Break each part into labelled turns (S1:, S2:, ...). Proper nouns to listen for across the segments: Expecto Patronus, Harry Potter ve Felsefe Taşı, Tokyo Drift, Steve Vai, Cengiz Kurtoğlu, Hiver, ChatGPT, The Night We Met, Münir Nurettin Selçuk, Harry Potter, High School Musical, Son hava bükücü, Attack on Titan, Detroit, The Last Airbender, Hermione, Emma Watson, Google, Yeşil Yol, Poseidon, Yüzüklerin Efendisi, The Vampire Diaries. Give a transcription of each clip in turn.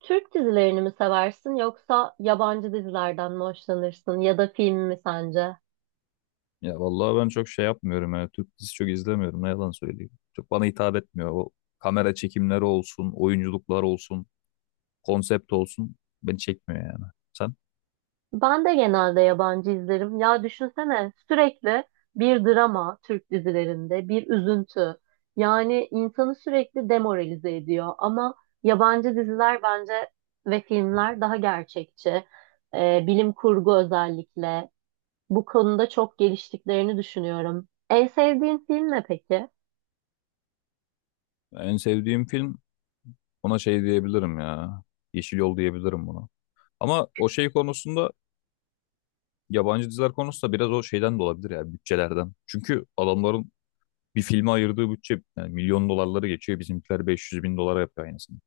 S1: Türk dizilerini mi seversin yoksa yabancı dizilerden mi hoşlanırsın ya da film mi sence?
S2: Ya vallahi ben çok şey yapmıyorum yani Türk dizisi çok izlemiyorum ne yalan söyleyeyim. Çok bana hitap etmiyor. O kamera çekimleri olsun, oyunculuklar olsun, konsept olsun beni çekmiyor yani. Sen?
S1: Ben de genelde yabancı izlerim. Ya düşünsene sürekli bir drama Türk dizilerinde, bir üzüntü. Yani insanı sürekli demoralize ediyor ama yabancı diziler bence ve filmler daha gerçekçi. Bilim kurgu özellikle bu konuda çok geliştiklerini düşünüyorum. En sevdiğin film ne peki?
S2: En sevdiğim film ona şey diyebilirim ya. Yeşil Yol diyebilirim buna. Ama o şey konusunda yabancı diziler konusunda biraz o şeyden de olabilir ya bütçelerden. Çünkü adamların bir filme ayırdığı bütçe yani milyon dolarları geçiyor. Bizimkiler 500.000 dolara yapıyor aynısını.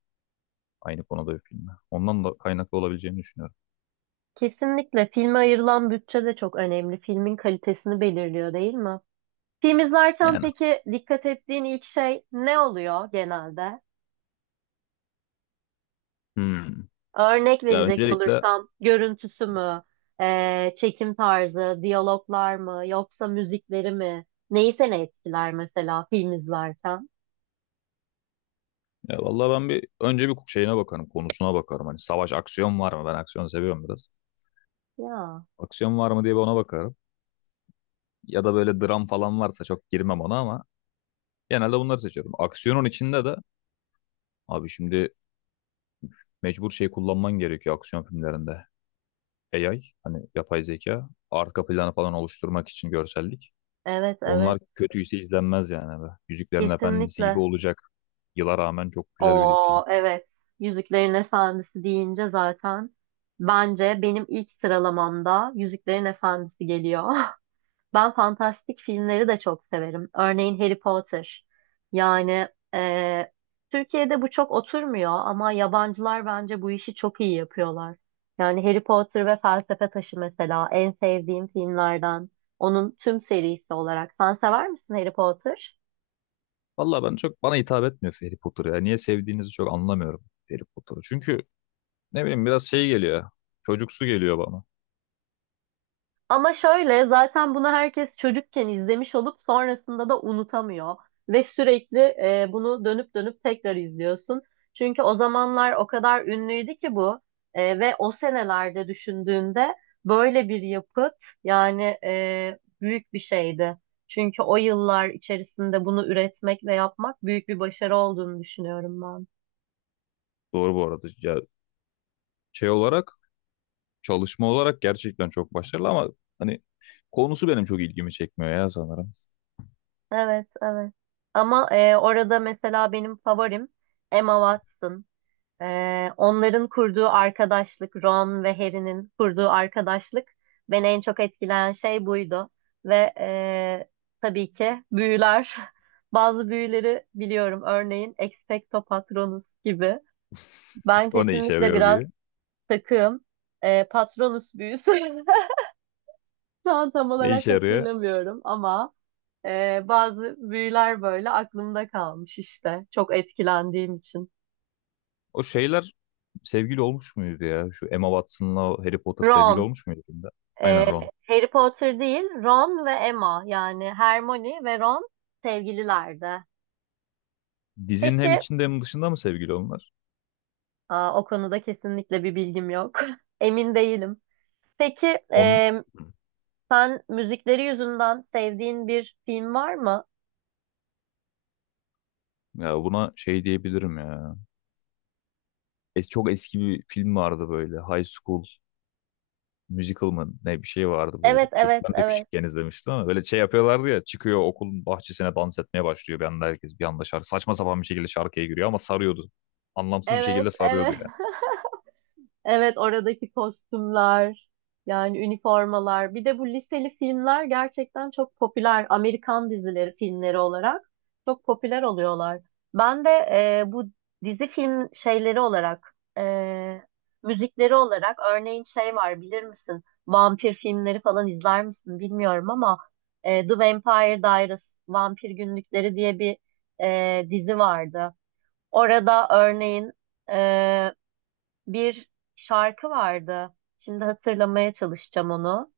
S2: Aynı konuda bir filme. Ondan da kaynaklı olabileceğini düşünüyorum.
S1: Kesinlikle filme ayrılan bütçe de çok önemli. Filmin kalitesini belirliyor değil mi? Film izlerken
S2: Yani.
S1: peki dikkat ettiğin ilk şey ne oluyor genelde?
S2: Hmm.
S1: Örnek
S2: Ya
S1: verecek
S2: öncelikle
S1: olursam görüntüsü mü, çekim tarzı, diyaloglar mı, yoksa müzikleri mi? Neyi seni etkiler mesela film izlerken?
S2: ya vallahi ben bir önce bir şeyine bakarım, konusuna bakarım. Hani savaş aksiyon var mı? Ben aksiyonu seviyorum biraz.
S1: Ya,
S2: Aksiyon var mı diye bir ona bakarım. Ya da böyle dram falan varsa çok girmem ona ama genelde bunları seçiyorum. Aksiyonun içinde de abi şimdi mecbur şey kullanman gerekiyor aksiyon filmlerinde. AI hani yapay zeka arka planı falan oluşturmak için görsellik.
S1: evet,
S2: Onlar
S1: evet,
S2: kötüyse izlenmez yani. Böyle Yüzüklerin Efendisi gibi
S1: kesinlikle.
S2: olacak. Yıla rağmen çok güzel bir film.
S1: O, evet. Yüzüklerin Efendisi deyince zaten bence benim ilk sıralamamda Yüzüklerin Efendisi geliyor. Ben fantastik filmleri de çok severim. Örneğin Harry Potter. Yani e, Türkiye'de bu çok oturmuyor ama yabancılar bence bu işi çok iyi yapıyorlar. Yani Harry Potter ve Felsefe Taşı mesela en sevdiğim filmlerden. Onun tüm serisi olarak. Sen sever misin Harry Potter?
S2: Vallahi ben çok bana hitap etmiyor Harry Potter ya. Niye sevdiğinizi çok anlamıyorum Harry Potter'ı. Çünkü ne bileyim biraz şey geliyor. Çocuksu geliyor bana.
S1: Ama şöyle zaten bunu herkes çocukken izlemiş olup sonrasında da unutamıyor. Ve sürekli bunu dönüp dönüp tekrar izliyorsun. Çünkü o zamanlar o kadar ünlüydü ki bu. Ve o senelerde düşündüğünde böyle bir yapıt yani büyük bir şeydi. Çünkü o yıllar içerisinde bunu üretmek ve yapmak büyük bir başarı olduğunu düşünüyorum ben.
S2: Doğru bu arada. Ya şey olarak çalışma olarak gerçekten çok başarılı ama hani konusu benim çok ilgimi çekmiyor ya sanırım.
S1: Evet, evet. Ama orada mesela benim favorim Emma Watson. Onların kurduğu arkadaşlık, Ron ve Harry'nin kurduğu arkadaşlık beni en çok etkileyen şey buydu. Ve tabii ki büyüler. Bazı büyüleri biliyorum. Örneğin Expecto Patronus gibi. Ben
S2: O ne işe
S1: kesinlikle
S2: yarıyor
S1: biraz
S2: bir?
S1: takığım. Patronus büyüsü. Şu an tam
S2: Ne
S1: olarak
S2: işe yarıyor?
S1: hatırlamıyorum ama bazı büyüler böyle aklımda kalmış işte. Çok etkilendiğim için.
S2: O şeyler sevgili olmuş muydu ya? Şu Emma Watson'la o Harry Potter sevgili
S1: Ron.
S2: olmuş muydu filmde? Aynen
S1: Ee,
S2: Ron.
S1: Harry Potter değil, Ron ve Emma yani Hermione ve Ron sevgililerdi.
S2: Dizinin hem
S1: Peki,
S2: içinde hem dışında mı sevgili onlar?
S1: aa, o konuda kesinlikle bir bilgim yok. Emin değilim. Peki,
S2: On
S1: sen müzikleri yüzünden sevdiğin bir film var mı?
S2: ya buna şey diyebilirim ya. Es çok eski bir film vardı böyle. High School Musical mı ne bir şey vardı böyle.
S1: Evet, evet,
S2: Ben de
S1: evet.
S2: küçükken izlemiştim ama böyle şey yapıyorlardı ya. Çıkıyor okulun bahçesine dans etmeye başlıyor. Bir anda herkes bir anda şarkı. Saçma sapan bir şekilde şarkıya giriyor ama sarıyordu. Anlamsız bir
S1: Evet,
S2: şekilde sarıyordu
S1: evet.
S2: yani.
S1: Evet oradaki kostümler yani üniformalar bir de bu liseli filmler gerçekten çok popüler Amerikan dizileri filmleri olarak çok popüler oluyorlar. Ben de bu dizi film şeyleri olarak müzikleri olarak örneğin şey var bilir misin? Vampir filmleri falan izler misin bilmiyorum ama The Vampire Diaries Vampir Günlükleri diye bir dizi vardı. Orada örneğin e, bir şarkı vardı. Şimdi hatırlamaya çalışacağım onu.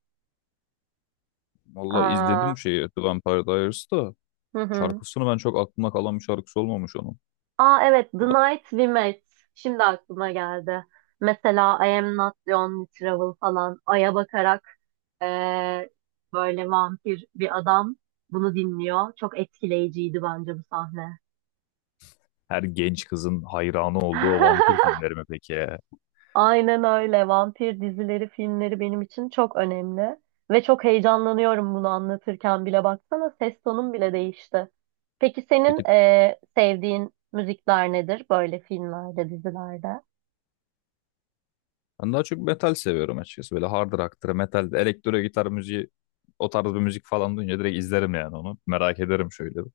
S2: Valla
S1: Aa,
S2: izledim şeyi The Vampire Diaries da.
S1: hı hı.
S2: Şarkısını ben çok aklımda kalan bir şarkısı olmamış onun.
S1: Aa, evet, The Night We Met. Şimdi aklıma geldi. Mesela I Am Not The Only Travel falan. Ay'a bakarak eee, böyle vampir bir adam bunu dinliyor. Çok etkileyiciydi bence bu sahne.
S2: Her genç kızın hayranı olduğu o vampir filmleri mi peki ya?
S1: Aynen öyle. Vampir dizileri, filmleri benim için çok önemli. Ve çok heyecanlanıyorum bunu anlatırken bile. Baksana ses tonum bile değişti. Peki senin
S2: Peki,
S1: sevdiğin müzikler nedir böyle filmlerde, dizilerde?
S2: ben daha çok metal seviyorum açıkçası. Böyle hard rock'tır, metal, elektro gitar müziği o tarz bir müzik falan duyunca direkt izlerim yani onu. Merak ederim şöyle. Bir.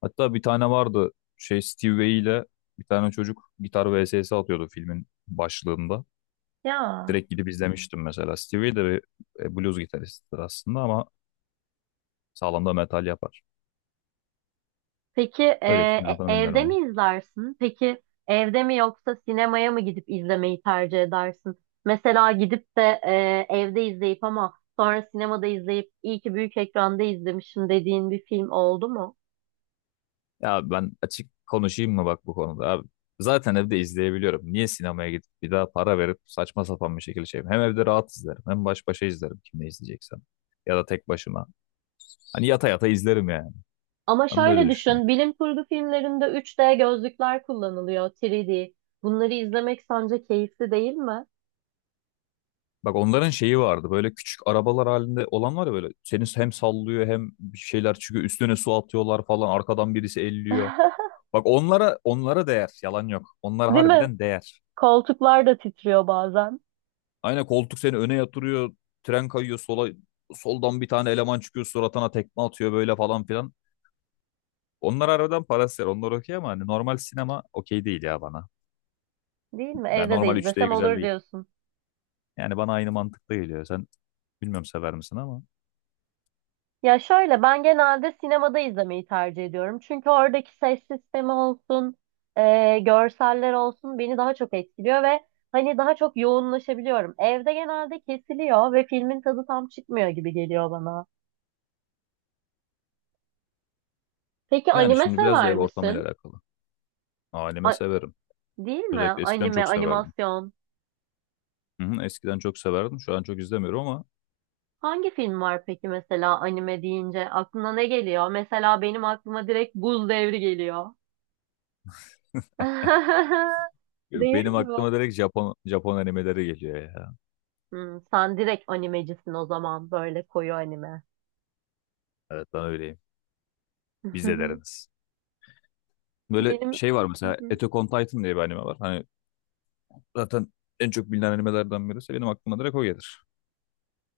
S2: Hatta bir tane vardı şey Steve Vai ile bir tane çocuk gitar vs atıyordu filmin başlığında.
S1: Ya.
S2: Direkt gidip izlemiştim mesela. Steve Vai de bir blues gitaristidir aslında ama sağlam da metal yapar.
S1: Peki
S2: Öyle filmin adını bilmiyorum
S1: evde mi
S2: ama.
S1: izlersin? Peki evde mi yoksa sinemaya mı gidip izlemeyi tercih edersin? Mesela gidip de evde izleyip ama sonra sinemada izleyip iyi ki büyük ekranda izlemişim dediğin bir film oldu mu?
S2: Ya ben açık konuşayım mı bak bu konuda abi. Zaten evde izleyebiliyorum. Niye sinemaya gidip bir daha para verip saçma sapan bir şekilde şeyim. Hem evde rahat izlerim hem baş başa izlerim kimle izleyeceksem. Ya da tek başıma. Hani yata yata izlerim yani.
S1: Ama
S2: Ben böyle
S1: şöyle
S2: düşünüyorum.
S1: düşün, bilim kurgu filmlerinde 3D gözlükler kullanılıyor, 3D. Bunları izlemek sence keyifli değil mi?
S2: Bak onların şeyi vardı böyle küçük arabalar halinde olan var ya böyle. Seni hem sallıyor hem bir şeyler çıkıyor üstüne su atıyorlar falan arkadan birisi elliyor. Bak onlara değer yalan yok. Onlara
S1: Değil mi?
S2: harbiden değer.
S1: Koltuklar da titriyor bazen.
S2: Aynen koltuk seni öne yatırıyor. Tren kayıyor sola. Soldan bir tane eleman çıkıyor suratına tekme atıyor böyle falan filan. Onlar aradan paralel. Onlar okey ama hani normal sinema okey değil ya bana.
S1: Değil mi?
S2: Yani
S1: Evde de
S2: normal 3D
S1: izlesem
S2: güzel
S1: olur
S2: değil.
S1: diyorsun.
S2: Yani bana aynı mantıkta geliyor. Sen bilmiyorum sever misin ama.
S1: Ya şöyle ben genelde sinemada izlemeyi tercih ediyorum. Çünkü oradaki ses sistemi olsun, görseller olsun beni daha çok etkiliyor ve hani daha çok yoğunlaşabiliyorum. Evde genelde kesiliyor ve filmin tadı tam çıkmıyor gibi geliyor bana. Peki
S2: Yani
S1: anime
S2: şimdi biraz da
S1: sever
S2: ev ortamıyla
S1: misin?
S2: alakalı. Aileme
S1: A-
S2: severim.
S1: Değil mi?
S2: Özellikle eskiden
S1: Anime,
S2: çok severdim.
S1: animasyon.
S2: Hı hı, eskiden çok severdim. Şu an çok izlemiyorum ama
S1: Hangi film var peki mesela anime deyince? Aklına ne geliyor? Mesela benim aklıma direkt Buz Devri geliyor. Değil
S2: benim
S1: mi?
S2: aklıma direkt Japon animeleri geliyor ya.
S1: Hmm, sen direkt animecisin o zaman böyle koyu anime.
S2: Evet ben öyleyim. Biz de deriniz. Böyle
S1: Benim.
S2: şey var
S1: Hı
S2: mesela
S1: hı.
S2: Attack on Titan diye bir anime var. Hani zaten en çok bilinen animelerden birisi. Benim aklıma direkt o gelir.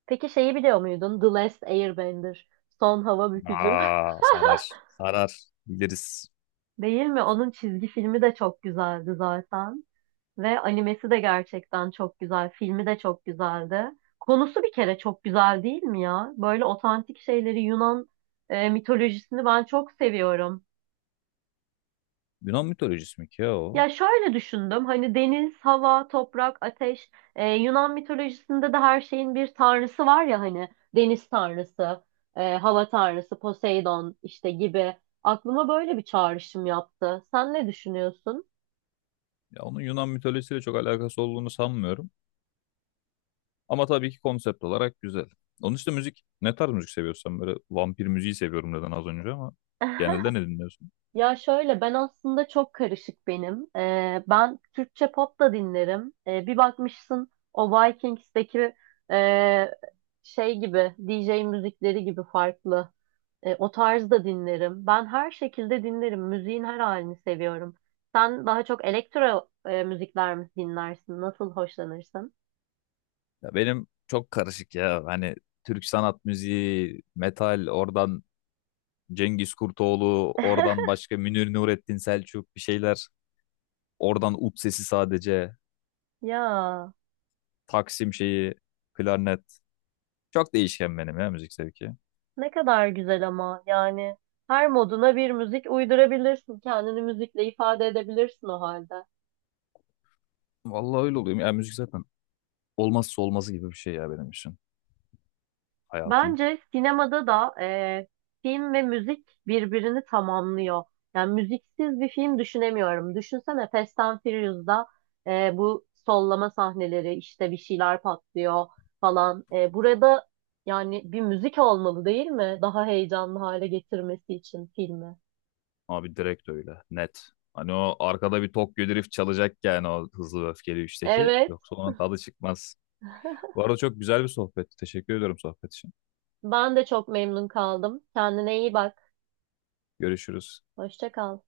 S1: Peki şeyi biliyor muydun? The Last Airbender. Son hava bükücü.
S2: Aa, sarar. Sarar. Biliriz.
S1: Değil mi? Onun çizgi filmi de çok güzeldi zaten. Ve animesi de gerçekten çok güzel. Filmi de çok güzeldi. Konusu bir kere çok güzel değil mi ya? Böyle otantik şeyleri Yunan mitolojisini ben çok seviyorum.
S2: Yunan mitolojisi mi ki ya o?
S1: Ya şöyle düşündüm. Hani deniz, hava, toprak, ateş. Yunan mitolojisinde de her şeyin bir tanrısı var ya hani. Deniz tanrısı, hava tanrısı, Poseidon işte gibi. Aklıma böyle bir çağrışım yaptı. Sen ne düşünüyorsun?
S2: Ya onun Yunan mitolojisiyle çok alakası olduğunu sanmıyorum. Ama tabii ki konsept olarak güzel. Onun işte müzik, ne tarz müzik seviyorsan böyle vampir müziği seviyorum dedin az önce ama genelde ne dinliyorsun?
S1: Ya şöyle ben aslında çok karışık benim. Ben Türkçe pop da dinlerim. Bir bakmışsın o Vikings'teki e, şey gibi DJ müzikleri gibi farklı. O tarz da dinlerim. Ben her şekilde dinlerim. Müziğin her halini seviyorum. Sen daha çok elektro müzikler mi dinlersin? Nasıl hoşlanırsın?
S2: Ya benim çok karışık ya. Hani Türk sanat müziği, metal, oradan Cengiz Kurtoğlu, oradan başka Münir Nurettin Selçuk bir şeyler. Oradan ut sesi sadece.
S1: Ya
S2: Taksim şeyi, klarnet. Çok değişken benim ya müzik zevki.
S1: ne kadar güzel ama yani her moduna bir müzik uydurabilirsin. Kendini müzikle ifade edebilirsin o halde.
S2: Vallahi öyle oluyor. Yani müzik zaten olmazsa olmazı gibi bir şey ya benim için. Hayatım.
S1: Bence sinemada da film ve müzik birbirini tamamlıyor. Yani müziksiz bir film düşünemiyorum. Düşünsene Fast and Furious'da bu sollama sahneleri işte bir şeyler patlıyor falan. Burada yani bir müzik olmalı değil mi? Daha heyecanlı hale getirmesi için filmi.
S2: Abi direkt öyle. Net. Hani o arkada bir Tokyo Drift çalacak yani o hızlı ve öfkeli üçteki.
S1: Evet,
S2: Yoksa onun tadı çıkmaz. Bu arada çok güzel bir sohbetti. Teşekkür ediyorum sohbet için.
S1: ben de çok memnun kaldım. Kendine iyi bak.
S2: Görüşürüz.
S1: Hoşça kal.